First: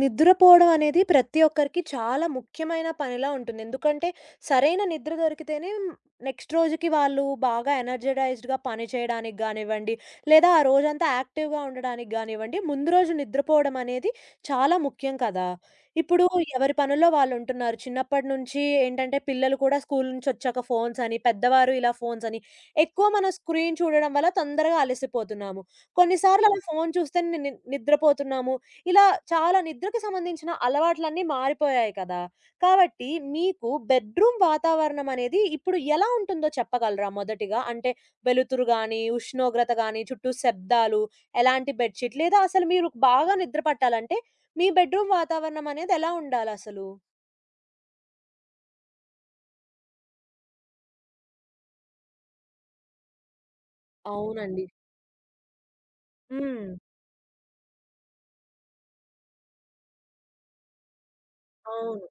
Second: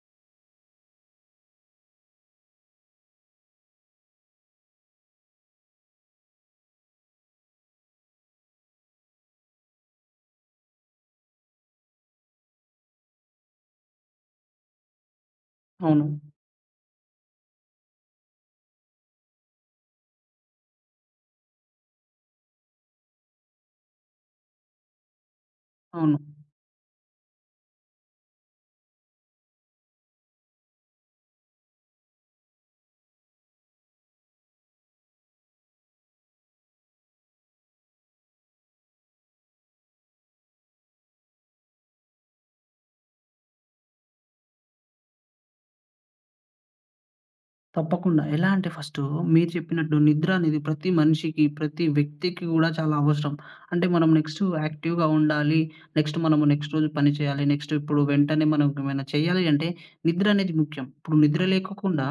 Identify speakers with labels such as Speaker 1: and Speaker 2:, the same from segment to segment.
Speaker 1: నిద్రపోవడం అనేది ప్రతి ఒక్కరికి చాలా ముఖ్యమైన పనిలా ఉంటుంది. ఎందుకంటే, సరైన నిద్ర దొరికితేనే నెక్స్ట్ రోజుకి వాళ్ళు బాగా ఎనర్జడైజ్డ్‌గా పని చేయడానికి గానివ్వండి, లేదా ఆ రోజంతా యాక్టివ్‌గా ఉండడానికి గానివ్వండి, ముందు రోజు నిద్రపోవడం అనేది చాలా ముఖ్యం కదా!
Speaker 2: అవును.
Speaker 1: ఇప్పుడు ఎవరి పనుల్లో వాళ్ళుంటున్నారు. చిన్నప్పటి నుంచి ఏంటంటే, పిల్లలు కూడా స్కూల్ నుంచొచ్చాక ఫోన్స్ అని, పెద్దవారు ఇలా ఫోన్స్ అని, ఎక్కువ మనం స్క్రీన్ చూడడం వల్ల తొందరగా అలసిపోతున్నాము.
Speaker 2: అవును.
Speaker 1: కొన్నిసార్లు అలా ఫోన్ చూస్తేనే ని ని- నిద్రపోతున్నాము. ఇలా చాలా నిద్రకు సంబంధించిన అలవాట్లన్నీ మారిపోయాయి కదా! కాబట్టి మీకు బెడ్‌రూమ్ వాతావరణం అనేది ఇప్పుడు ఎలా ఉంటుందో చెప్పగలరా మొదటిగా? అంటే వెలుతురు గాని, ఉష్ణోగ్రత గాని, చుట్టూ శబ్దాలు, ఎలాంటి బెడ్‌షీట్ లేదా అసలు మీరు బాగా నిద్ర పట్టాలంటే మీ బెడ్‌రూమ్ వాతావరణం అనేది ఎలా ఉండాలసలు?
Speaker 2: తప్పకుండా. ఎలా అంటే ఫస్టు మీరు చెప్పినట్టు నిద్ర అనేది ప్రతి మనిషికి, ప్రతి వ్యక్తికి గూడా చాలా అవసరం. అంటే మనం నెక్స్టు
Speaker 1: అవునండి.
Speaker 2: యాక్టివ్‌గా ఉండాలి. నెక్స్ట్ మనము
Speaker 1: హ్మ్.
Speaker 2: నెక్స్ట్ రోజు పని చేయాలి. నెక్స్ట్ ఇప్పుడు వెంటనే మనం ఏమైనా చేయాలి అంటే నిద్ర అనేది ముఖ్యం. ఇప్పుడు నిద్ర
Speaker 1: అవును.
Speaker 2: లేకోకుండా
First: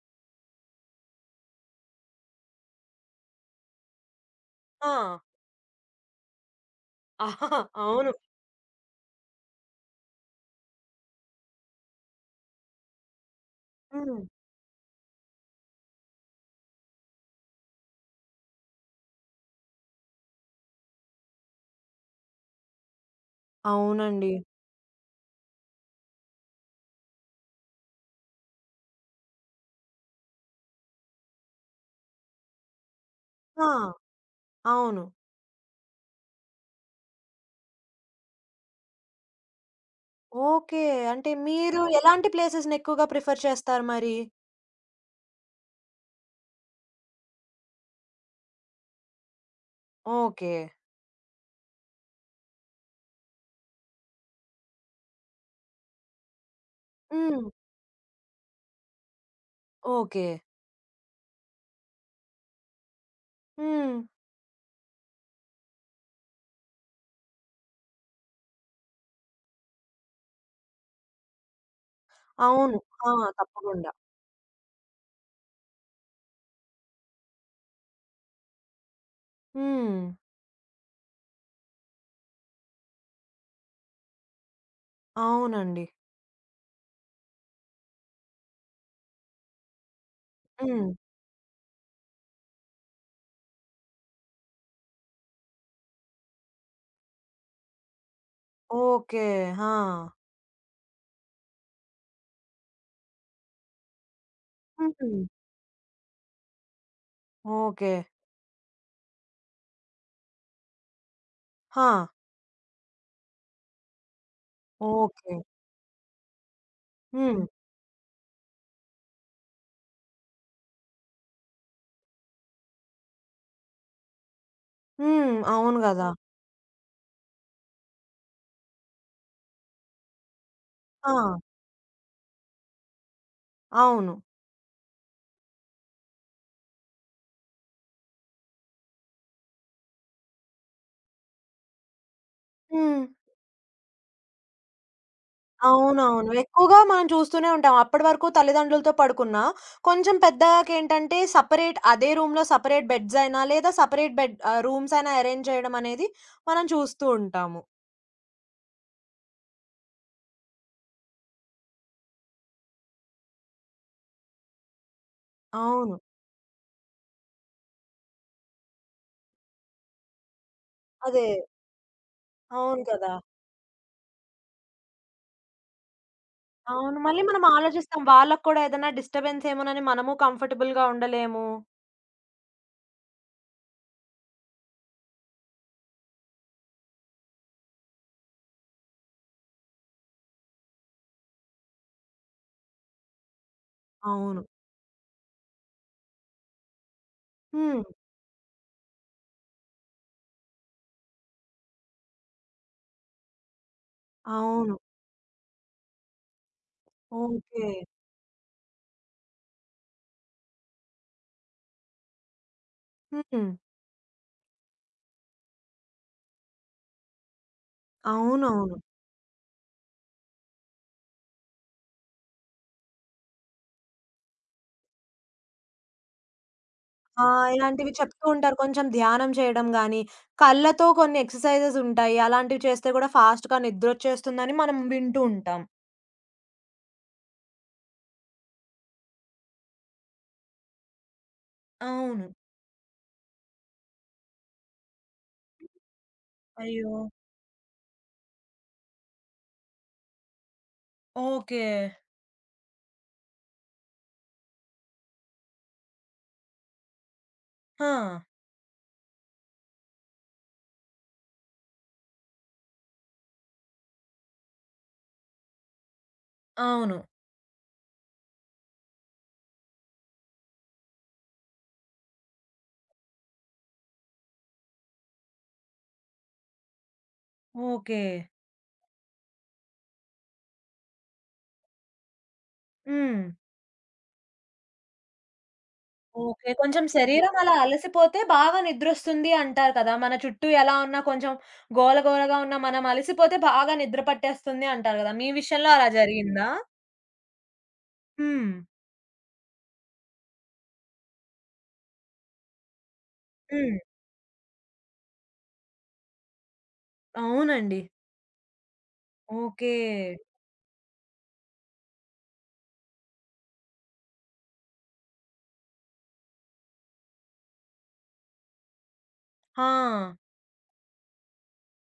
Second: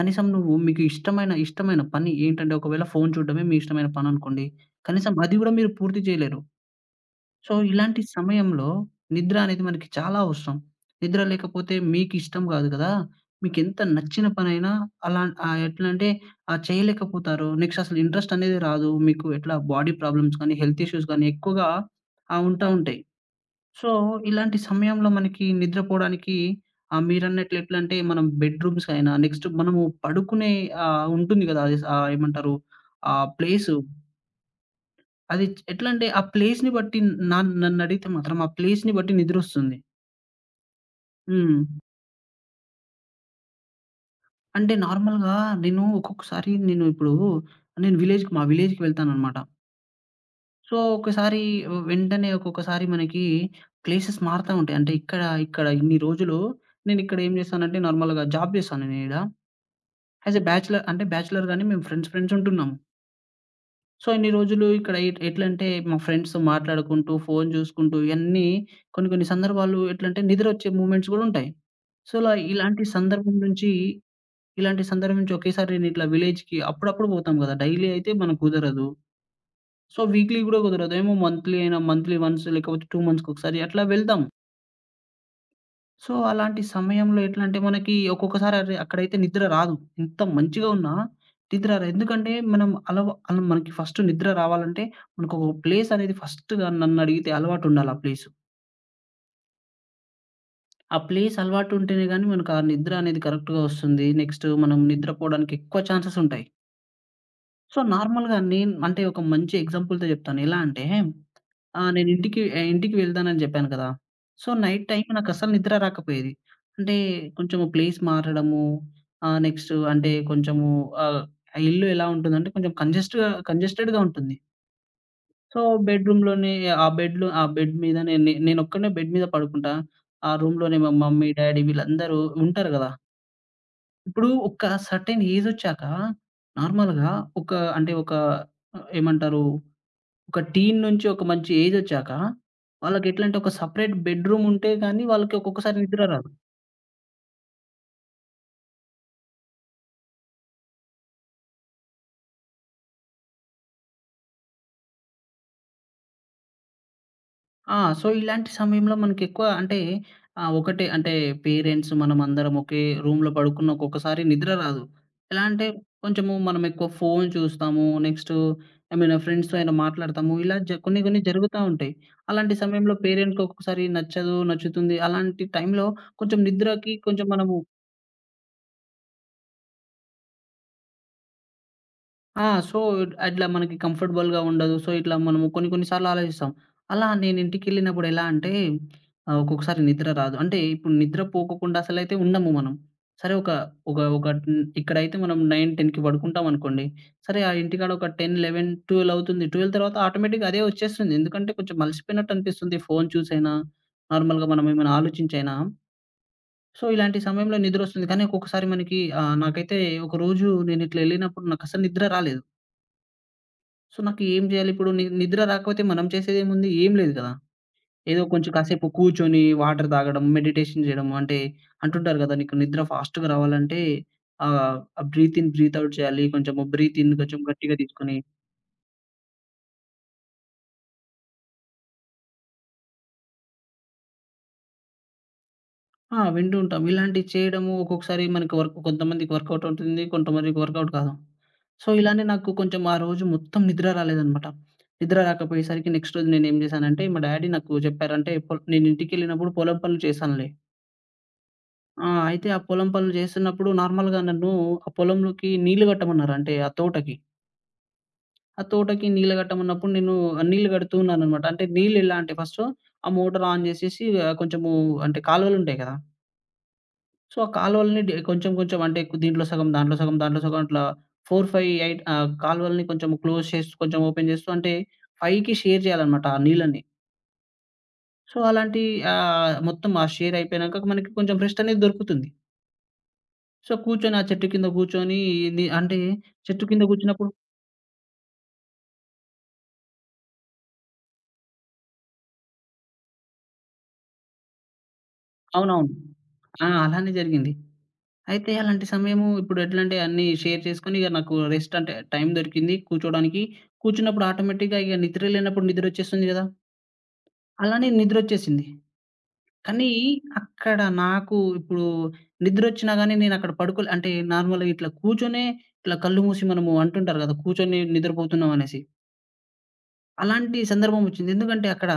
Speaker 2: కనీసం నువ్వు మీకు ఇష్టమైన, ఇష్టమైన పని ఏంటంటే ఒకవేళ ఫోను చూడడమే మీ ఇష్టమైన పననుకోండి.
Speaker 1: ఆ!
Speaker 2: కనీసం అది గూడా మీరు పూర్తి చేయలేరు.
Speaker 1: ఆహా,
Speaker 2: సో, ఇలాంటి
Speaker 1: అవును.
Speaker 2: సమయంలో నిద్ర అనేది మనకి చాలా అవసరం. నిద్ర లేకపోతే మీకిష్టం గాదు గదా! మీకెంత
Speaker 1: హ్మ్.
Speaker 2: నచ్చిన పనైనా అలా చేయలేకపోతారు. నెక్స్ట్ అసలు ఇంట్రెస్ట్ అనేది రాదు. మీకు ఎట్లా బాడీ ప్రాబ్లమ్స్ గానీ, హెల్త్ ఇష్యూస్ గానీ ఎక్కువగా ఆహ్, ఉంటా ఉంటాయి. సో,
Speaker 1: అవునండి.
Speaker 2: ఇలాంటి సమయంలో మనకి నిద్రపోవడానికి మీరన్నట్లు ఎట్లంటే మనం బెడ్ రూమ్స్ అయినా నెక్స్ట్ మనము పడుకునే ఉంటుంది గదా! అది ఏమంటారు ఆ
Speaker 1: ఆ!
Speaker 2: ప్లేసు
Speaker 1: అవును.
Speaker 2: అది ఎట్లంటే ఆ ప్లేస్‌ని బట్టి నా నన్నడిగితే మాత్రం ఆ ప్లేస్‌ని బట్టి నిద్రొస్తుంది.
Speaker 1: ఓకే. అంటే
Speaker 2: హ్మ్.
Speaker 1: మీరు ఎలాంటి ప్లేసెస్‌ని ఎక్కువగా ప్రిఫర్ చేస్తారు మరి?
Speaker 2: అంటే నార్మల్‌గా నేను ఒక్కొక్కసారి నేను ఇప్పుడు నేను మా విలేజ్‌కి వెళ్తాననమాట.
Speaker 1: ఓకే.
Speaker 2: సో, ఒక్కసారి వెంటనే ఒక్కొక్కసారి మనకి ప్లేసెస్ మారుతా ఉంటాయి. అంటే ఇక్కడ ఇన్ని రోజులు నేనిక్కడ ఏం
Speaker 1: హ్మ్.
Speaker 2: చేశానంటే నార్మల్‌గా జాబ్ చేశాను నేను ఈడ.
Speaker 1: ఓకే.
Speaker 2: యాస్ ఎ బ్యాచిలర్ అంటే బ్యాచిలర్‌గానే మేము ఫ్రెండ్స్ ఉంటున్నాం.
Speaker 1: హ్మ్.
Speaker 2: సో, ఇన్ని రోజులు ఇక్కడ ఎట్లంటే మా ఫ్రెండ్స్‌తో మాట్లాడుకుంటూ, ఫోను చూసుకుంటూ ఇయన్నీ కొన్ని కొన్ని సందర్భాలు ఎట్లంటే నిద్రొచ్చే మూమెంట్స్ గూడా ఉంటాయి. సో,
Speaker 1: అవును.
Speaker 2: ఇలాంటి
Speaker 1: ఆ!
Speaker 2: సందర్భం నుంచి
Speaker 1: తప్పకుండా.
Speaker 2: ఒకేసారి నేనిట్లా విలేజ్‌కి అప్పుడప్పుడు పోతాం గదా! డైలీ అయితే మనకు కుదరదు.
Speaker 1: హ్మ్.
Speaker 2: సో, వీక్లీ గూడా కుదరదు. ఏమో మంత్లీ వన్స్ లేకపోతే 2 మంత్స్‌కొకసారి అట్లా వెళ్తాం.
Speaker 1: అవునండి.
Speaker 2: సో, అలాంటి సమయంలో ఎట్లంటే మనకి ఒక్కొక్కసారి అరె అక్కడైతే నిద్ర రాదు. ఎంత మంచిగా
Speaker 1: హ్మ్.
Speaker 2: ఉన్నా నిద్ర రాదు. ఎందుకంటే మనం అలవా అల మనకి ఫస్ట్ నిద్ర రావాలంటే మనకొక ప్లేస్ అనేది ఫస్ట్‌గా నన్నడిగితే అలవాటుండాలి ఆ ప్లేసు.
Speaker 1: ఓకే. ఆ!
Speaker 2: ఆ ప్లేస్ అలవాటు ఉంటేనే గానీ మనకు ఆ నిద్ర అనేది కరెక్ట్‌గా వస్తుంది. నెక్స్ట్ మనం
Speaker 1: హుహు.
Speaker 2: నిద్రపోవడానికి ఎక్కువ ఛాన్సెస్ ఉంటాయి. So,
Speaker 1: okay.
Speaker 2: నార్మల్‌గా నేను అంటే ఒక మంచి ఎగ్జాంపుల్‌తో చెప్తాను. ఎలా అంటే ఆ!
Speaker 1: ఆ!
Speaker 2: ఇంటికి వెళ్తానని జెప్పాను కదా! So, night time
Speaker 1: okay.
Speaker 2: నాకసలు నిద్ర రాకపోయేది. అంటే
Speaker 1: హ్మ్.
Speaker 2: కొంచెము ప్లేస్ మారడము, నెక్స్టు అంటే ఆహ్, ఆ ఇల్లు ఎలా ఉంటుందంటే కొంచెం కంజెస్టెడ్‌గా ఉంటుంది.
Speaker 1: హ్మ్.
Speaker 2: సో,
Speaker 1: అవును గదా!
Speaker 2: బెడ్‌రూమ్‌లోనే ఆ బెడ్ మీద నేను నే నేనొక్కడినే బెడ్ మీద పడుకుంటా. ఆ రూమ్‌లోనే మా
Speaker 1: ఆ!
Speaker 2: మమ్మీ, డ్యాడీ వీళ్ళందరూ ఉంటారు గదా!
Speaker 1: అవును.
Speaker 2: ఇప్పుడు ఒక సర్టెన్ ఏజొచ్చాక నార్మల్‌గా ఒక ఒక ఏమంటారు? ఒక టీన్ నుంచి ఒక మంచి ఏజొచ్చాక,
Speaker 1: హ్మ్.
Speaker 2: వాళ్ళకెట్లంటే ఒక సెపరేట్ బెడ్‌రూమ్ ఉంటే గాని వాళ్ళకి ఒక్కొక్కసారి నిద్ర రాదు.
Speaker 1: అవునవును. ఎక్కువగా మనం చూస్తూనే ఉంటాం. అప్పటి వరకు తల్లిదండ్రులతో పడుకున్నా, కొంచెం పెద్దయ్యాకేంటంటే సెపరేట్ అదే రూమ్‌లో సెపరేట్ బెడ్స్ అయినా, లేదా సెపరేట్ బెడ్ రూమ్స్ అయినా అరేంజ్ చేయడం అనేది మనం చూస్తూ ఉంటాము.
Speaker 2: ఆ! సో, ఇలాంటి సమయంలో మనకెక్కువ అంటే ఆహ్, ఒకటే అంటే పేరెంట్స్ మనమందరం ఒకే రూమ్‌లో పడుకున్న ఒక్కొక్కసారి నిద్ర రాదు. ఎలా అంటే
Speaker 1: అవును.
Speaker 2: కొంచెము మనం ఎక్కువ ఫోను చూస్తాము. నెక్స్టు ఏమైనా ఫ్రెండ్స్‌తో అయినా మాట్లాడతాము. ఇలా కొన్ని కొన్ని
Speaker 1: అదే.
Speaker 2: జరుగుతా ఉంటాయి. అలాంటి
Speaker 1: అవును
Speaker 2: సమయంలో
Speaker 1: కదా!
Speaker 2: పేరెంట్‌కి ఒక్కొక్కసారి నచ్చదు, నచ్చుతుంది. అలాంటి టైంలో కొంచెం నిద్రకి
Speaker 1: అవును. మళ్ళీ
Speaker 2: కొంచెం
Speaker 1: మనం
Speaker 2: మనము
Speaker 1: ఆలోచిస్తాం. వాళ్ళకి కూడా ఏదైనా డిస్టర్బెన్స్ ఏమోనని మనము కంఫర్టబుల్‌గా ఉండలేము.
Speaker 2: ఆ! సో, అట్లా మనకి కంఫర్టబుల్‌గా ఉండదు. సో, ఇట్లా మనము కొన్ని కొన్ని సార్లు ఆలోచిస్తాం. అలా నేను ఇంటికెళ్ళినప్పుడు ఎలా అంటే ఒక్కొక్కసారి నిద్ర రాదు. అంటే ఇప్పుడు నిద్ర పోకోకుండా అసలైతే ఉండము మనం. సరే ఒక
Speaker 1: అవును.
Speaker 2: ఇక్కడైతే మనం 9, 10కి పడుకుంటామనుకోండి. సరే ఆ
Speaker 1: హ్మ్.
Speaker 2: ఇంటికాడ ఒక 10, 11, 12 అవుతుంది. 12 తర్వాత ఆటోమేటిక్‌గా అదే వచ్చేస్తుంది. ఎందుకంటే కొంచెం అలసిపోయినట్టు అనిపిస్తుంది. ఫోను చూసైనా, నార్మల్‌గా మనం
Speaker 1: అవును.
Speaker 2: ఏమైనా ఆలోచించైనా. సో, ఇలాంటి సమయంలో
Speaker 1: ఓకే.
Speaker 2: నిద్రొస్తుంది. కానీ ఒక్కొక్కసారి మనకి నాకైతే ఒకరోజు నేను ఇట్లా ఎళ్ళినప్పుడు నాకసలు నిద్ర రాలేదు.
Speaker 1: హ్మ్.
Speaker 2: సో, నాకు ఏం జేయాలి ఇప్పుడు? నిద్ర రాకపోతే మనం చేసేదేముంది? ఏం లేదు కదా! ఏదో కొంచెం
Speaker 1: అవునవును.
Speaker 2: కాసేపు కూర్చొని వాటర్ తాగడం, మెడిటేషన్ జేయడం అంటుంటారు గదా! నీకు నిద్ర ఫాస్ట్‌గా రావాలంటే ఆ బ్రీత్ ఇన్, బ్రీత్ ఔట్ చేయాలి. కొంచెము బ్రీత్ ఇన్
Speaker 1: ఆ!
Speaker 2: కొంచెం గట్టిగా
Speaker 1: ఇలాంటివి
Speaker 2: తీసుకొని
Speaker 1: చెప్తూ ఉంటారు. కొంచెం ధ్యానం చేయడం గాని, కళ్ళతో కొన్ని ఎక్సర్‌సైజెస్ ఉంటాయి. అలాంటివి చేస్తే కూడా ఫాస్ట్‌గా నిద్రొచ్చేస్తుందని మనం వింటూ ఉంటాం.
Speaker 2: ఆ! వింటూ ఉంటాం. ఇలాంటివి చేయడము ఒక్కొక్కసారి మనకి కొంతమందికి వర్కౌట్ అవుతుంది. కొంతమందికి వర్కౌట్ కాదు. సో, ఇలానే
Speaker 1: అవును.
Speaker 2: నాకు కొంచెం ఆ రోజు మొత్తం నిద్ర రాలేదనమాట. నిద్ర రాకపోయేసరికి నెక్స్ట్ రోజు నేనేం
Speaker 1: అయ్యో!
Speaker 2: జేశానంటే మా డ్యాడీ నాకు జెప్పారంటే, నేను ఇంటికెళ్ళినప్పుడు పొలం పనులు చేశానులే.
Speaker 1: ఓకే.
Speaker 2: ఆ! అయితే ఆ పొలం పనులు చేస్తున్నప్పుడు నార్మల్‌గా నన్ను ఆ పొలంలోకి నీళ్లు కట్టమన్నారు. అంటే ఆ తోటకి.
Speaker 1: ఆ!
Speaker 2: ఆ తోటకి నీళ్లు కట్టమన్నప్పుడు నేను నీళ్లు కడుతూ ఉన్నాననమాట. అంటే నీళ్లు ఎలా అంటే ఫస్టు ఆ మోటర్ ఆన్ చేసేసి ఆహ్, కొంచెము అంటే కాలువలుంటాయి కదా!
Speaker 1: అవును.
Speaker 2: సో, ఆ కాలువలని కొంచెం కొంచెం అంటే దీంట్లో సగం, దాంట్లో సగం, దాంట్లో సగం అట్లా 4, 5, 8 కాలువలని కొంచెం క్లోజ్ చేస్తూ, కొంచెం ఓపెన్ చేస్తూ అంటే 5కి షేర్ చేయాలనమాట ఆ నీళ్ళని.
Speaker 1: ఓకే.
Speaker 2: సో, అలాంటి మొత్తం ఆ షేర్ అయిపోయినాక మనకి కొంచెం రెస్ట్ అనేది దొరుకుతుంది.
Speaker 1: హ్మ్.
Speaker 2: సో, కూర్చొని ఇది అంటే
Speaker 1: ఓకే.
Speaker 2: చెట్టు కింద
Speaker 1: కొంచెం
Speaker 2: కూర్చున్నప్పుడు
Speaker 1: శరీరం అలా అలసిపోతే బాగా నిద్రొస్తుంది అంటారు కదా! మన చుట్టూ ఎలా ఉన్నా కొంచెం గోల గోలగా ఉన్నా మనం అలసిపోతే బాగా నిద్ర పట్టేస్తుంది అంటారు కదా! మీ విషయంలో అలా
Speaker 2: అవునవును.
Speaker 1: జరిగిందా?
Speaker 2: ఆ! అలానే జరిగింది. అయితే
Speaker 1: హ్మ్.
Speaker 2: అలాంటి సమయము ఇప్పుడు ఎట్లంటే అన్నీ షేర్ చేసుకొని ఇగ నాకు రెస్ట్ అంటే టైం దొరికింది కూర్చోడానికి.
Speaker 1: హ్మ్.
Speaker 2: కూర్చున్నప్పుడు ఆటోమేటిక్‌గా ఇగ నిద్ర లేనప్పుడు నిద్రొచ్చేస్తుంది గదా!
Speaker 1: అవునండి.
Speaker 2: అలానే నిద్రొచ్చేసింది.
Speaker 1: ఓకే.
Speaker 2: కానీ అక్కడ నాకు ఇప్పుడు నిద్రొచ్చినా గానీ నేనక్కడ పడుకోలే అంటే నార్మల్‌గా ఇట్లా కూర్చొనే ఇట్లా కళ్ళు మూసి మనము అంటుంటారు గదా! కూర్చొని నిద్రపోతున్నాం అనేసి.
Speaker 1: ఆ!
Speaker 2: అలాంటి సందర్భం వచ్చింది. ఎందుకంటే అక్కడ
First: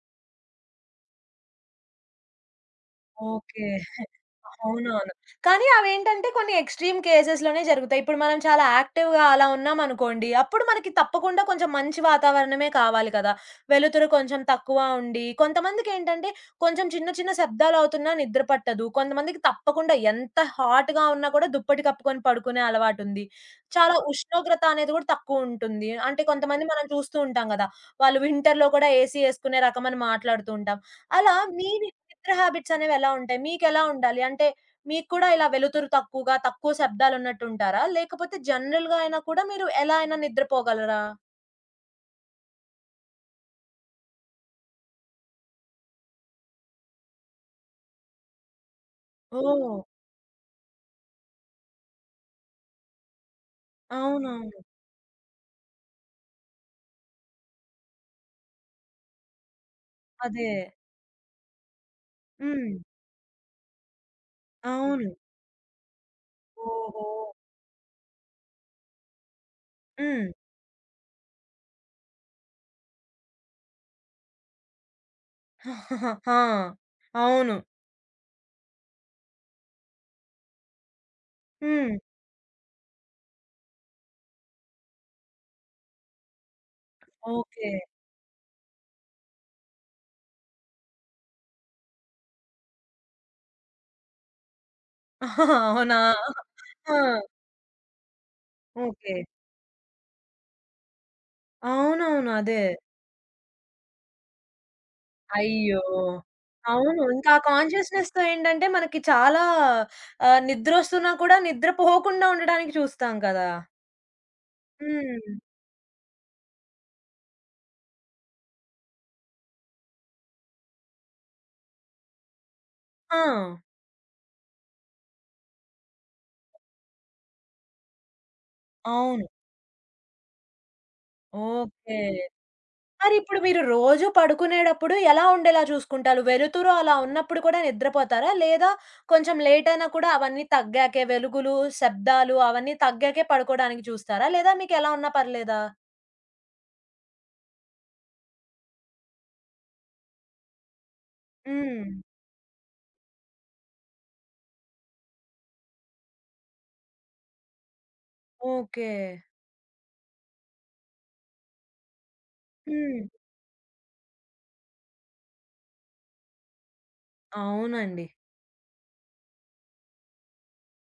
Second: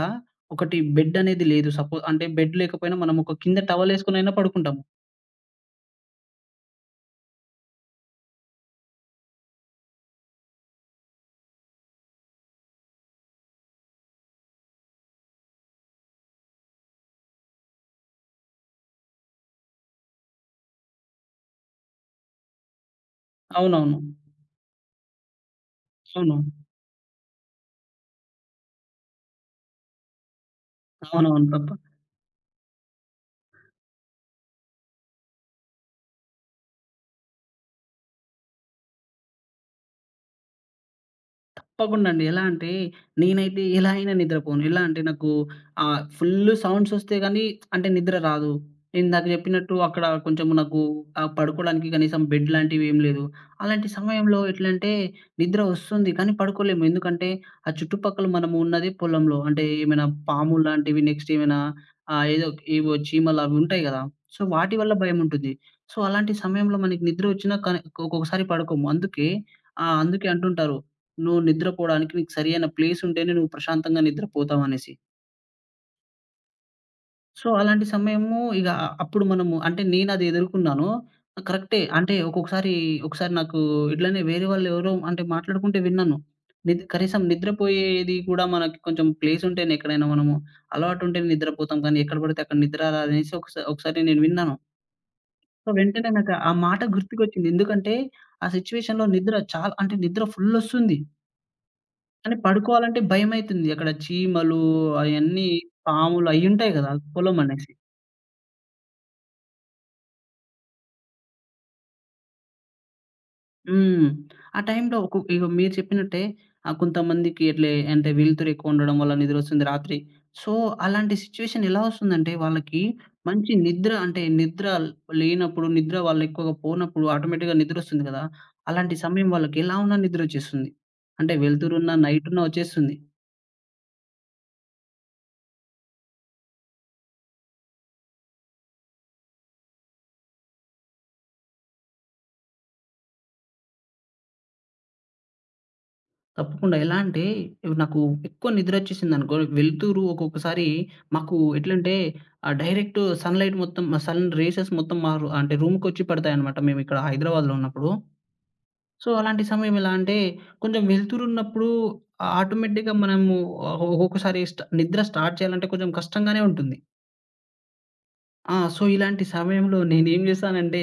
Speaker 2: ఒకటి బెడ్ అనేది లేదు. అంటే బెడ్ లేకపోయినా మనం ఒక కింద
Speaker 1: ఓకే.
Speaker 2: టవలేసుకొనైనా పడుకుంటాము.
Speaker 1: అవునవును. కానీ అవేంటంటే కొన్ని ఎక్స్‌ట్రీమ్ కేసెస్‌లోనే జరుగుతాయి. ఇప్పుడు మనం చాలా యాక్టివ్‌గా అలా ఉన్నామనుకోండి, అప్పుడు మనకి తప్పకుండా కొంచెం మంచి వాతావరణమే కావాలి కదా! వెలుతురు కొంచెం తక్కువ ఉండి, కొంతమందికేంటంటే కొంచెం చిన్న చిన్న శబ్దాలవుతున్నా నిద్ర పట్టదు. కొంతమందికి తప్పకుండా ఎంత హాట్‌గా ఉన్నా కూడా దుప్పటి కప్పుకొని పడుకునే అలవాటుంది. చాలా
Speaker 2: అవునవును.
Speaker 1: ఉష్ణోగ్రత అనేది కూడా తక్కువుంటుంది. అంటే
Speaker 2: అవును.
Speaker 1: కొంతమంది మనం చూస్తూ ఉంటాం గదా! వాళ్ళు వింటర్‌లో కూడా ఏసీ యేసుకునే రకమని మాట్లాడుతూ ఉంటాం. అలా
Speaker 2: అవునవును. తప్ప
Speaker 1: మీ నిద్ర హాబిట్స్ అనేవెలా ఉంటాయి? మీకెలా ఉండాలి? అంటే మీకు కూడా ఇలా వెలుతురు తక్కువగా, తక్కువ శబ్దాలున్నట్టుంటారా? లేకపోతే జనరల్‌గా అయినా కూడా మీరు ఎలా అయినా నిద్రపోగలరా?
Speaker 2: తప్పకుండా అండి. ఎలా అంటే నేనైతే ఎలా అయినా నిద్రపోను. ఎలా అంటే నాకు ఫుల్లు సౌండ్స్ వస్తే గానీ అంటే నిద్ర రాదు. నేనిందాక జెప్పినట్టు
Speaker 1: ఓహ్!
Speaker 2: అక్కడ కొంచెం నాకు పడుకోడానికి కనీసం బెడ్ లాంటివేం లేదు. అలాంటి సమయంలో
Speaker 1: అవునవును.
Speaker 2: ఎట్లంటే నిద్ర వస్తుంది కానీ పడుకోలేము. ఎందుకంటే ఆ చుట్టుపక్కల మనము ఉన్నది పొలంలో. అంటే ఏమైనా
Speaker 1: అదే.
Speaker 2: పాములు లాంటివి నెక్స్ట్ ఏమైనా ఆహ్, ఏదో
Speaker 1: హ్మ్.
Speaker 2: ఏవో చీమలు అవి ఉంటాయి గదా! సో వాటి వల్ల
Speaker 1: అవును.
Speaker 2: భయముంటుంది. సో అలాంటి సమయంలో మనకి
Speaker 1: ఓహో!
Speaker 2: నిద్ర వచ్చినా కానీ ఒక్కొక్కసారి పడుకోము. అందుకే
Speaker 1: హ్మ్.
Speaker 2: అంటుంటారు నువ్వు నిద్రపోడానికి నీకు సరియైన ప్లేస్ ఉంటేనే నువ్వు ప్రశాంతంగా నిద్రపోతావనేసి.
Speaker 1: ఆ!
Speaker 2: సో,
Speaker 1: అవును.
Speaker 2: అలాంటి సమయము ఇగ అప్పుడు మనము అంటే నేనది ఎదుర్కున్నాను. కరెక్టే.
Speaker 1: హ్మ్.
Speaker 2: అంటే ఒక్కొక్కసారి ఒకసారి నాకు ఇట్లనే వేరే వాళ్ళెవరో అంటే మాట్లాడుకుంటే విన్నాను. కనీసం
Speaker 1: ఓకే.
Speaker 2: నిద్రపోయేది కూడా మనకి కొంచెం ప్లేస్ ఉంటేనే ఎక్కడైనా మనము అలవాటు ఉంటేనే నిద్రపోతాం కానీ ఎక్కడ పడితే అక్కడ నిద్ర రాదనేసి ఒకసారి నేను విన్నాను. సో,
Speaker 1: అవునా?
Speaker 2: వెంటనే నాకు ఆ మాట
Speaker 1: ఆ!
Speaker 2: గుర్తుకొచ్చింది. ఎందుకంటే ఆ సిట్యుయేషన్‌లో
Speaker 1: ఓకే.
Speaker 2: నిద్ర చాలా అంటే నిద్ర ఫుల్లొస్తుంది.
Speaker 1: అవునవును.
Speaker 2: కానీ
Speaker 1: అదే.
Speaker 2: పడుకోవాలంటే భయమైతుంది. అక్కడ చీమలు అయన్నీ,
Speaker 1: అయ్యో!
Speaker 2: పాములు అయ్యుంటాయి గదా!
Speaker 1: అవును. ఇంకా
Speaker 2: పొలం
Speaker 1: ఆ
Speaker 2: అనేసి.
Speaker 1: కాన్షియస్‌నెస్‌తో ఏంటంటే మనకి చాలా నిద్రొస్తున్నా కూడా నిద్ర పోకుండా ఉండడానికి చూస్తాం కదా!
Speaker 2: హ్మ్. ఆ టైంలో ఒకొ
Speaker 1: హ్మ్.
Speaker 2: ఇగో మీరు చెప్పినట్టే కొంతమందికి ఇట్లే అంటే వెలుతురు ఎక్కువుండడం వల్ల నిద్రొస్తుంది రాత్రి. సో, అలాంటి సిట్యుయేషన్ ఎలా వస్తుందంటే వాళ్ళకి
Speaker 1: ఆ!
Speaker 2: మంచి నిద్ర అంటే నిద్ర లేనప్పుడు, నిద్ర వాళ్ళు ఎక్కువగా పోనప్పుడు ఆటోమేటిక్‌గా నిద్రొస్తుంది గదా! అలాంటి
Speaker 1: అవును.
Speaker 2: సమయం వాళ్ళకి ఎలా ఉన్నా నిద్రొచ్చేస్తుంది. అంటే వెలుతురున్నా,
Speaker 1: ఓకే.
Speaker 2: నైటున్నా వచ్చేస్తుంది.
Speaker 1: మరిప్పుడు మీరు రోజు పడుకునేటప్పుడు ఎలా ఉండేలా చూసుకుంటారు? వెలుతురు అలా ఉన్నప్పుడు కూడా నిద్రపోతారా? లేదా కొంచెం లేట్ అయినా కూడా అవన్నీ తగ్గాకే వెలుగులు, శబ్దాలు అవన్నీ తగ్గాకే పడుకోడానికి చూస్తారా? లేదా మీకెలా ఉన్నా పర్లేదా?
Speaker 2: తప్పకుండా. ఎలా అంటే ఇప్పుడు నాకు ఎక్కువ నిద్రొచ్చేసిందనుకో, వెలుతురు ఒక్కొక్కసారి మాకు
Speaker 1: హ్మ్.
Speaker 2: ఎట్లంటే డైరెక్ట్ సన్‌లైట్ మొత్తం సన్ రేసెస్ మొత్తం మా రు అంటే రూమ్‌కొచ్చి పడతాయనమాట మేమిక్కడ హైదరాబాద్‌లో ఉన్నప్పుడు.
Speaker 1: ఓకే.
Speaker 2: సో, అలాంటి సమయం ఎలా అంటే కొంచెం వెలుతురున్నప్పుడు ఆటోమేటిక్‌గా
Speaker 1: హ్మ్.
Speaker 2: మనము ఒక్కొక్కసారి నిద్ర స్టార్ట్ చేయాలంటే కొంచెం కష్టంగానే ఉంటుంది.
Speaker 1: అవునండి.
Speaker 2: ఆ! సో, ఇలాంటి సమయంలో నేనేం చేశానంటే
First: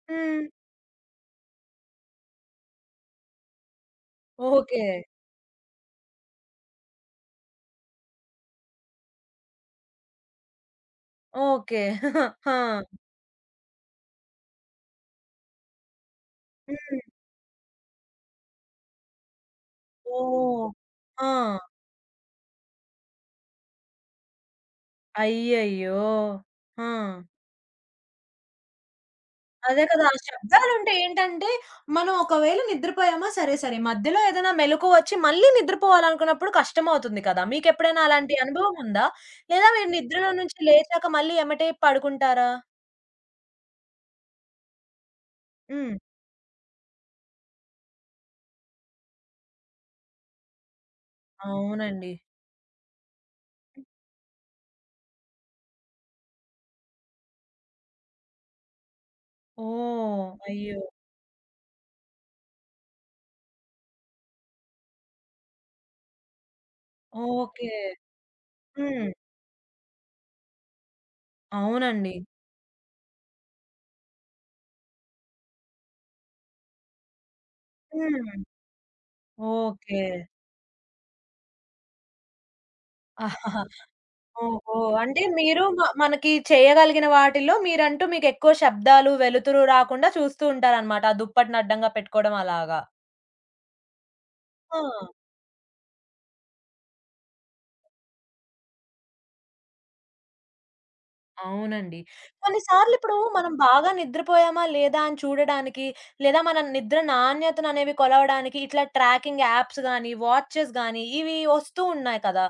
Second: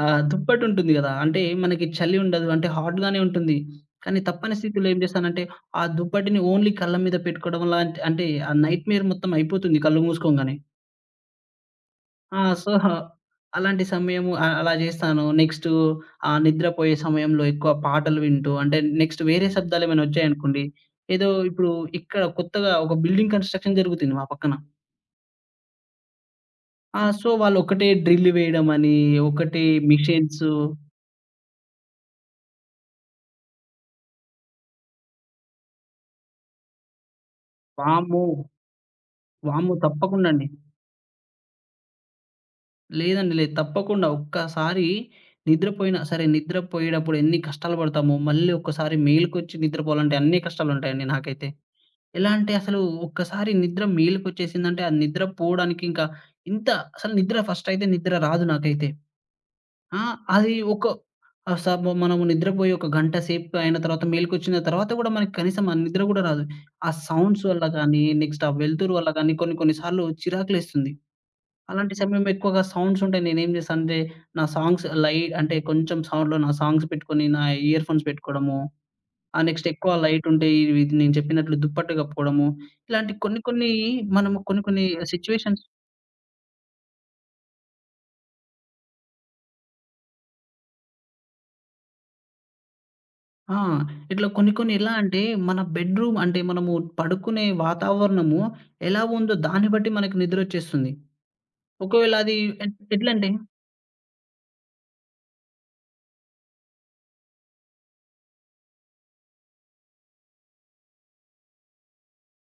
Speaker 1: హ్మ్.
Speaker 2: దుప్పటుంటుంది గదా! అంటే మనకి చలి ఉండదు. అంటే హాట్‌గానే ఉంటుంది. కానీ తప్పని
Speaker 1: ఓకే.
Speaker 2: స్థితిలో ఏం చేశానంటే ఆ దుప్పటిని ఓన్లీ కళ్ళ మీద పెట్టుకోవడం లాంటి అంటే ఆ నైట్‌మేర్ మొత్తం అయిపోతుంది కళ్ళు మూసుకోంగానే.
Speaker 1: ఓకే.
Speaker 2: ఆ!
Speaker 1: ఆ!
Speaker 2: సో, అలాంటి సమయము అలా చేస్తాను. నెక్స్టు నిద్రపోయే
Speaker 1: హ్మ్.
Speaker 2: సమయంలో ఎక్కువ పాటలు వింటూ అంటే నెక్స్ట్ వేరే శబ్దాలేమైనా వచ్చాయనుకోండి,
Speaker 1: ఓహ్!
Speaker 2: ఏదో
Speaker 1: ఆ!
Speaker 2: ఇప్పుడు ఇక్కడ కొత్తగా ఒక బిల్డింగ్ కన్‌స్ట్రక్షన్ జరుగుతుంది మా పక్కన.
Speaker 1: అయ్యయ్యో! ఆ!
Speaker 2: ఆ! సో, వాళ్ళొకటే డ్రిల్ వేయడమని, ఒకటే
Speaker 1: అదే కదా! ఆ
Speaker 2: మిషన్స్
Speaker 1: శబ్దాలుంటే ఏంటంటే, మనం ఒకవేళ నిద్రపోయామా సరే, సరే. మధ్యలో ఏదైనా మెలకువ వచ్చి మళ్ళీ నిద్రపోవాలనుకున్నప్పుడు కష్టమవుతుంది కదా! మీకెప్పుడైనా
Speaker 2: వామ్మో!
Speaker 1: అలాంటి అనుభవం ఉందా? లేదా
Speaker 2: వామ్మో!
Speaker 1: మీరు
Speaker 2: తప్పకుండా
Speaker 1: నిద్రలో
Speaker 2: అండి.
Speaker 1: నుంచి లేచాక మళ్ళీ ఎమ్మటే పడుకుంటారా?
Speaker 2: లేదండి లేదు. తప్పకుండా ఒక్కసారి
Speaker 1: హ్మ్.
Speaker 2: నిద్రపోయినా సరే, నిద్రపోయేటప్పుడు ఎన్ని కష్టాలు పడతామో, మళ్ళీ ఒక్కసారి మేలుకొచ్చి నిద్రపోవాలంటే అన్ని కష్టాలుంటాయండి నాకైతే.
Speaker 1: అవునండి.
Speaker 2: ఎలా అంటే అసలు ఒక్కసారి నిద్ర మేలుకొచ్చేసిందంటే, ఆ నిద్ర పోవడానికి ఇంకా ఇంత అసలు నిద్ర ఫస్టయితే నిద్ర రాదు నాకైతే. ఆ!
Speaker 1: ఓహ్!
Speaker 2: అది
Speaker 1: అయ్యో!
Speaker 2: ఒక ఆహ్, సబ్ మనము నిద్రపోయి ఒక గంట సేపు అయిన తర్వాత మేలుకొచ్చిన తర్వాత గూడా మనకి కనీసం ఆ నిద్ర గూడా రాదు. ఆ సౌండ్స్ వల్ల
Speaker 1: ఓకే.
Speaker 2: గానీ, నెక్స్ట్ ఆ వెలుతురు
Speaker 1: హ్మ్.
Speaker 2: వల్ల గానీ కొన్ని కొన్ని సార్లు చిరాకులేస్తుంది. అలాంటి
Speaker 1: అవునండి.
Speaker 2: సమయంలో ఎక్కువగా సౌండ్స్ ఉంటాయి. నేనేం చేస్తానంటే నా సాంగ్స్ లై అంటే కొంచెం సౌండ్‌లో నా సాంగ్స్ పెట్టుకొని, నా ఇయర్ ఫోన్స్
Speaker 1: హ్మ్.
Speaker 2: పెట్టుకోవడము, నెక్స్ట్ ఎక్కువ
Speaker 1: ఓకే.
Speaker 2: లైట్ ఉంటే ఇవి నేను చెప్పినట్లు దుప్పట్టు కప్పుకోవడము, ఇలాంటి కొన్ని కొన్ని మనము కొన్ని
Speaker 1: ఓహో!
Speaker 2: కొన్ని
Speaker 1: అంటే
Speaker 2: సిట్యుయేషన్స్
Speaker 1: మీరు మనకి చేయగలిగిన వాటిల్లో మీరంటూ మీకెక్కువ శబ్దాలు, వెలుతురు రాకుండా చూస్తూ ఉంటారనమాట. ఆ దుప్పటిని అడ్డంగా పెట్టుకోవడం అలాగా.
Speaker 2: ఆ! ఇట్లా కొన్ని కొన్ని
Speaker 1: ఆ!
Speaker 2: ఎలా అంటే మన బెడ్‌రూమ్ అంటే మనము పడుకునే వాతావరణము ఎలా ఉందో దాన్ని బట్టి మనకు నిద్రొచ్చేస్తుంది.
Speaker 1: అవునండి.
Speaker 2: ఒకవేళ అది
Speaker 1: కొన్ని
Speaker 2: ఎ
Speaker 1: సార్లిప్పుడు
Speaker 2: ఎట్లంటే
Speaker 1: మనం బాగా నిద్రపోయామా లేదా అని చూడడానికి, లేదా మన నిద్ర నాణ్యతననేవి కొలవడానికి ఇట్లా ట్రాకింగ్ యాప్స్ గానీ, వాచెస్ గానీ ఇవి వస్తూ ఉన్నాయి కదా!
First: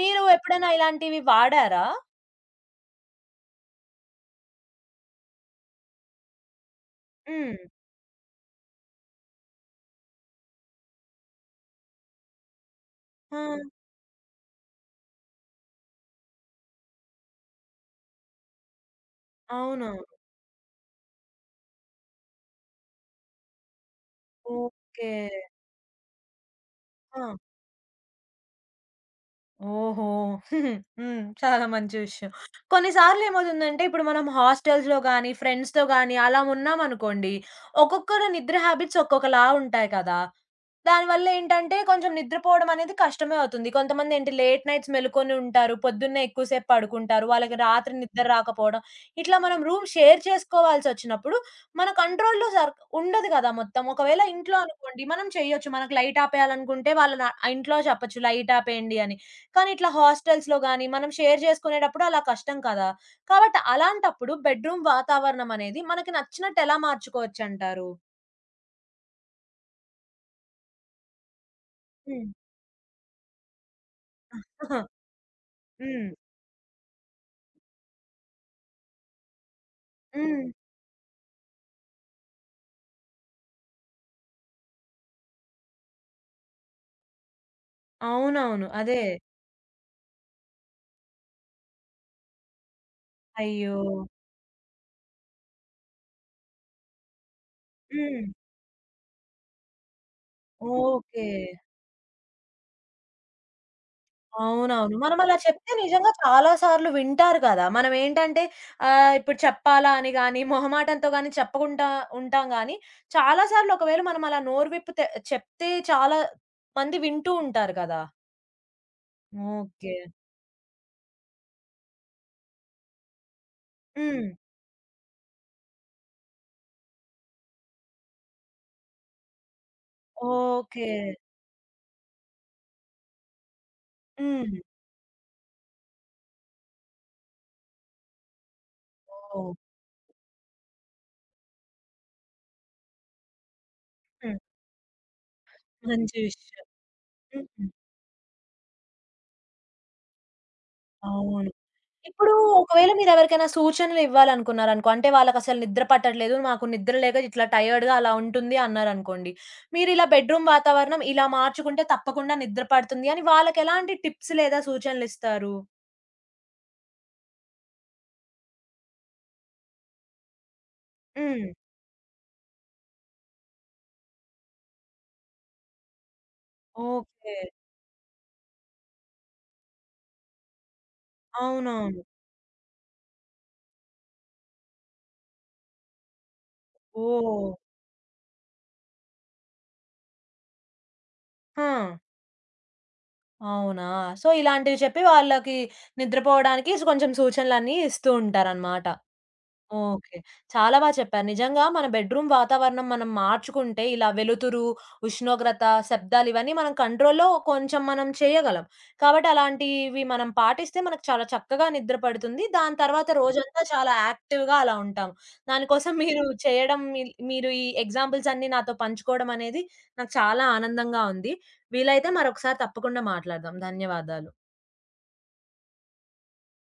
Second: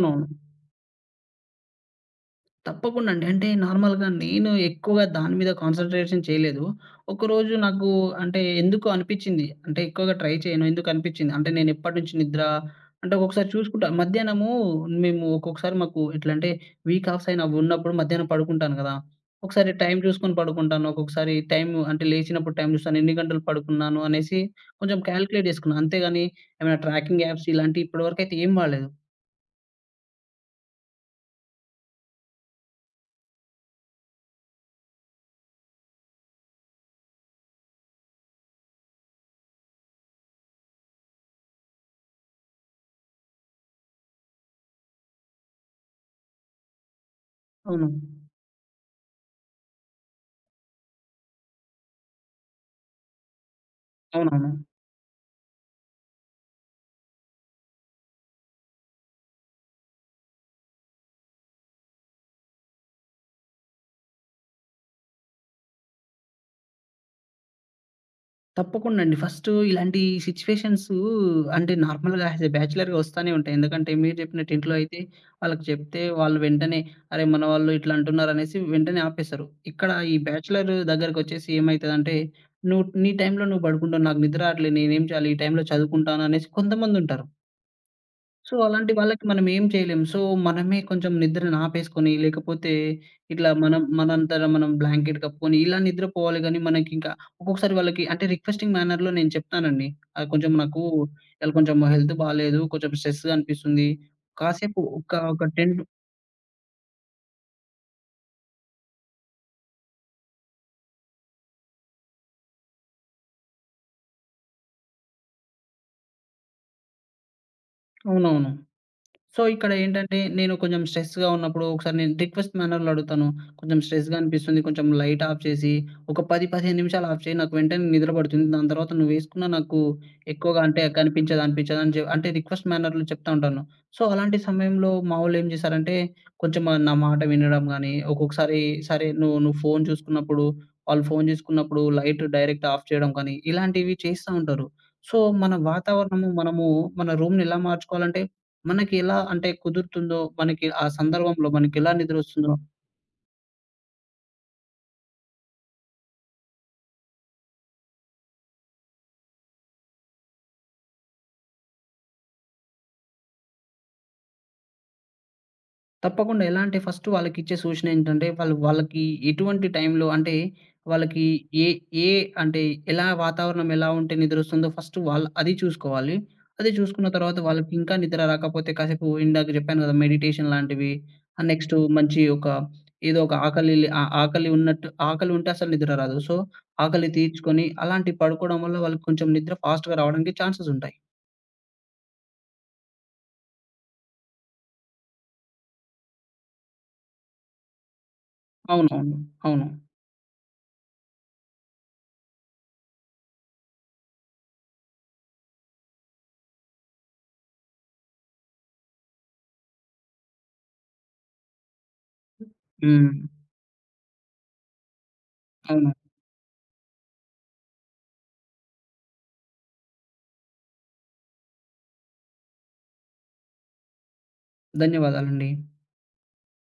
Speaker 1: మీరు ఎప్పుడైనా ఇలాంటివి వాడారా?
Speaker 2: తప్పకుండా అండి. అంటే నార్మల్‌గా నేను ఎక్కువగా దాని మీద కాన్సంట్రేషన్ చేయలేదు. ఒకరోజు
Speaker 1: హ్మ్.
Speaker 2: నాకు అంటే ఎందుకో అనిపిచ్చింది. అంటే ఎక్కువగా ట్రై చేయను. ఎందుకనిపిచ్చింది అంటే నేనెప్పటినుంచి నిద్ర అంటే
Speaker 1: ఆ!
Speaker 2: ఒక్కొక్కసారి చూసుకుంటా మధ్యాహ్నము మేము ఒక్కొక్కసారి మాకు ఎట్లంటే వీక్ ఆఫ్స్ అయిన ఉన్నప్పుడు మధ్యాహ్నం పడుకుంటాను కదా! ఒకసారి
Speaker 1: అవునా!
Speaker 2: టైం చూసుకొని పడుకుంటాను. ఒక్కొక్కసారి టైం అంటే లేచినప్పుడు టైం చూస్తాను. ఎన్ని గంటలు పడుకున్నాను అనేసి కొంచెం
Speaker 1: ఓకే.
Speaker 2: కాలిక్యులేట్ చేసుకున్నా. అంతేగాని ఏమైనా
Speaker 1: ఆ!
Speaker 2: ట్రాకింగ్ యాప్స్ ఇలాంటియి ఇప్పటి వరకైతే ఏం వాడలేదు.
Speaker 1: ఓహో! హ్మ్. చాలా మంచి విషయం. కొన్నిసార్లు ఏమవుతుందంటే, ఇప్పుడు మనం హాస్టల్స్‌లో గానీ, ఫ్రెండ్స్‌తో గానీ అలా ఉన్నామనుకోండి, ఒక్కొక్కరు నిద్ర హ్యాబిట్స్ ఒక్కొక్కలా ఉంటాయి కదా! దానివల్ల ఏంటంటే, కొంచెం నిద్రపోవడం అనేది కష్టమే అవుతుంది. కొంతమందేంటి లేట్ నైట్స్ మెలుకొని ఉంటారు. పొద్దున్నే ఎక్కువ సేపు పడుకుంటారు. వాళ్ళకి
Speaker 2: అవును.
Speaker 1: రాత్రి నిద్ర రాకపోవడం. ఇట్లా మనం రూమ్ షేర్ చేసుకోవాల్సొచ్చినప్పుడు, మన కంట్రోల్‌లో ఉండదు కదా మొత్తం. ఒకవేళ
Speaker 2: అవునవును.
Speaker 1: ఇంట్లో అనుకోండి, మనం చేయొచ్చు. మనకు లైట్ ఆపేయాలనుకుంటే, వాళ్ళ నా ఇంట్లో చెప్పొచ్చు లైట్ ఆపేయండి అని. కానీ ఇట్లా హాస్టల్స్‌లో గాని, మనం షేర్ చేసుకునేటప్పుడు అలా కష్టం కదా! కాబట్టి అలాంటప్పుడు బెడ్‌రూమ్ వాతావరణం అనేది మనకి నచ్చినట్టు ఎలా మార్చుకోవచ్చంటారు?
Speaker 2: తప్పకుండా అండి. ఫస్టు ఇలాంటి సిట్యుయేషన్స్ అంటే నార్మల్‌గా
Speaker 1: హ్మ్.
Speaker 2: యాస్ ఎ బ్యాచిలర్‌గా వస్తానే ఉంటాయి. ఎందుకంటే మీరు చెప్పినట్టు ఇంట్లో
Speaker 1: ఆహా!
Speaker 2: అయితే వాళ్ళకి చెప్తే
Speaker 1: హ్మ్.
Speaker 2: వాళ్ళు వెంటనే అరే! మన వాళ్ళు ఇట్లా అంటున్నారు అనేసి వెంటనే ఆపేస్తారు. ఇక్కడ ఈ
Speaker 1: హ్మ్.
Speaker 2: బ్యాచిలర్ దగ్గరకొచ్చేసి ఏమైతదంటే, నువ్వు నీ టైంలో నువ్వు పడుకుంటావు. నాకు నిద్ర రాట్లే నేనేం చేయాలి? ఈ టైంలో చదువుకుంటాను అనేసి కొంతమందుంటారు. సో,
Speaker 1: అవునవును.
Speaker 2: అలాంటి
Speaker 1: అదే.
Speaker 2: వాళ్ళకి మనం ఏం చేయలేం. సో, మనమే కొంచెం నిద్రని ఆపేసుకొని, లేకపోతే ఇట్లా
Speaker 1: అయ్యో!
Speaker 2: మనం మనంతట మనం బ్లాంకెట్ కప్పుకొని, ఇలా నిద్రపోవాలి గానీ, మనకింకా ఒక్కొక్కసారి వాళ్ళకి
Speaker 1: హ్మ్.
Speaker 2: అంటే రిక్వెస్టింగ్ మేనర్‌లో నేను చెప్తానండి. కొంచెం నాకు
Speaker 1: ఓకే.
Speaker 2: ఇయాల కొంచెం హెల్త్ బాలేదు. కొంచెం స్ట్రెస్‌గా అనిపిస్తుంది. కాసేపు
Speaker 1: అవునవును.
Speaker 2: ఒక
Speaker 1: మనం అలా
Speaker 2: ఒక 10
Speaker 1: చెప్తే నిజంగా చాలా సార్లు వింటారు కదా! మనం ఏంటంటే ఇప్పుడు చెప్పాలా అని గాని, మొహమాటంతో గాని చెప్పకుండా ఉంటాం గానీ, చాలా సార్లు ఒకవేళ మనం అలా నోరు విప్పితే చెప్తే చాలా మంది వింటూ ఉంటారు కదా!
Speaker 2: అవునవును. సో, ఇక్కడ
Speaker 1: ఓకే.
Speaker 2: ఏంటంటే నేను కొంచెం స్ట్రెస్‌గా ఉన్నప్పుడు ఒకసారి నేను రిక్వెస్ట్ మేనర్‌లో అడుగుతాను. కొంచెం స్ట్రెస్‌గా
Speaker 1: హ్మ్.
Speaker 2: అనిపిస్తుంది. కొంచెం లైట్ ఆఫ్ చేసి ఒక 10, 15 నిమిషాలు ఆఫ్ చేయి. నాకు వెంటనే నిద్ర పడుతుంది. దాని తర్వాత నువ్వేసుకున్న నాకు ఎక్కువగా అంటే
Speaker 1: ఓకే.
Speaker 2: కనిపించదు, అనిపించదు అని చె అంటే రిక్వెస్ట్ మేనర్‌లో చెప్తా ఉంటాను. సో, అలాంటి
Speaker 1: హ్మ్.
Speaker 2: సమయంలో మావోళ్ళేం చేశారంటే కొంచెం ఆ నా మాట వినడం గానీ, ఒక్కొక్కసారి సరే నువ్వు
Speaker 1: ఓహ్!
Speaker 2: నువ్వు ఫోను చూసుకున్నప్పుడు వాళ్ళు ఫోను చూసుకున్నప్పుడు లైట్ డైరెక్ట్ ఆఫ్ చేయడం కానీ, ఇలాంటివి చేస్తా
Speaker 1: హ్మ్.
Speaker 2: ఉంటారు. సో, మన
Speaker 1: మంచి
Speaker 2: వాతావరణము
Speaker 1: విషయం.
Speaker 2: మనము మన రూమ్‌ని ఎలా
Speaker 1: హుహు.
Speaker 2: మార్చుకోవాలంటే మనకి ఎలా అంటే కుదురుతుందో, మనకి ఆ సందర్భంలో
Speaker 1: అవును.
Speaker 2: మనకెలా
Speaker 1: ఇప్పుడు
Speaker 2: నిద్రొస్తుందో,
Speaker 1: ఒకవేళ మీరెవరికైనా సూచనలివ్వాలనుకున్నారనుకో, అంటే వాళ్ళకసలు నిద్ర పట్టట్లేదు, నాకు నిద్ర లేక ఇట్లా టయర్డ్‌గా అలా ఉంటుంది అన్నారనుకోండి. మీరిలా బెడ్‌రూమ్ వాతావరణం ఇలా మార్చుకుంటే తప్పకుండా నిద్ర పడుతుంది అని వాళ్ళకెలాంటి టిప్స్ లేదా సూచనలిస్తారు?
Speaker 2: తప్పకుండా ఎలా అంటే ఫస్ట్ వాళ్ళకిచ్చే సూచన ఏంటంటే, వాళ్ళు వాళ్ళకి ఎటువంటి టైంలో అంటే, వాళ్ళకి
Speaker 1: హ్మ్.
Speaker 2: ఏ ఏ అంటే ఎలా వాతావరణం ఎలా ఉంటే నిద్రొస్తుందో ఫస్ట్ వాళ్ళు అది చూసుకోవాలి. అది చూసుకున్న
Speaker 1: ఓకే.
Speaker 2: తర్వాత వాళ్ళకింకా నిద్ర రాకపోతే కాసేపు ఇందాక జెప్పాను గదా! మెడిటేషన్ లాంటివి, నెక్స్ట్
Speaker 1: అవునవును.
Speaker 2: మంచి ఒక ఏదో ఒక ఆకలి లే ఆహ్, ఆకలి ఉన్నట్టు ఆకలి ఉంటే అసలు నిద్ర రాదు. సో, ఆకలి
Speaker 1: ఓహ్!
Speaker 2: తీర్చుకొని అలాంటివి పడుకోవడం వల్ల వాళ్ళకి కొంచెం నిద్ర ఫాస్ట్‌గా రావడానికి ఛాన్సెస్ ఉంటాయి.
Speaker 1: ఆ! అవునా! సో, ఇలాంటివి చెప్పి వాళ్ళకి నిద్రపోవడానికి కొంచెం సూచనలన్నీ ఇస్తూ ఉంటారనమాట.
Speaker 2: అవునవును. అవును.
Speaker 1: ఓకే. చాలా బా చెప్పారు. నిజంగా మన బెడ్‌రూమ్ వాతావరణం మనం మార్చుకుంటే ఇలా వెలుతురు, ఉష్ణోగ్రత, శబ్దాలు ఇవన్నీ మనం కంట్రోల్‌లో కొంచెం మనం చేయగలం. కాబట్టి అలాంటివి మనం పాటిస్తే మనకు చాలా చక్కగా నిద్ర పడుతుంది. దాని తర్వాత
Speaker 2: హ్మ్.
Speaker 1: రోజంతా చాలా యాక్టివ్‌గా అలా ఉంటాం.
Speaker 2: అవును.
Speaker 1: దానికోసం మీరు చేయడం మీరు ఈ ఎగ్జాంపుల్స్ అన్నీ నాతో పంచుకోవడం అనేది నాకు చాలా ఆనందంగా ఉంది. వీలైతే మరొకసారి తప్పకుండా మాట్లాడదాం. ధన్యవాదాలు.
Speaker 2: ధన్యవాదాలండి.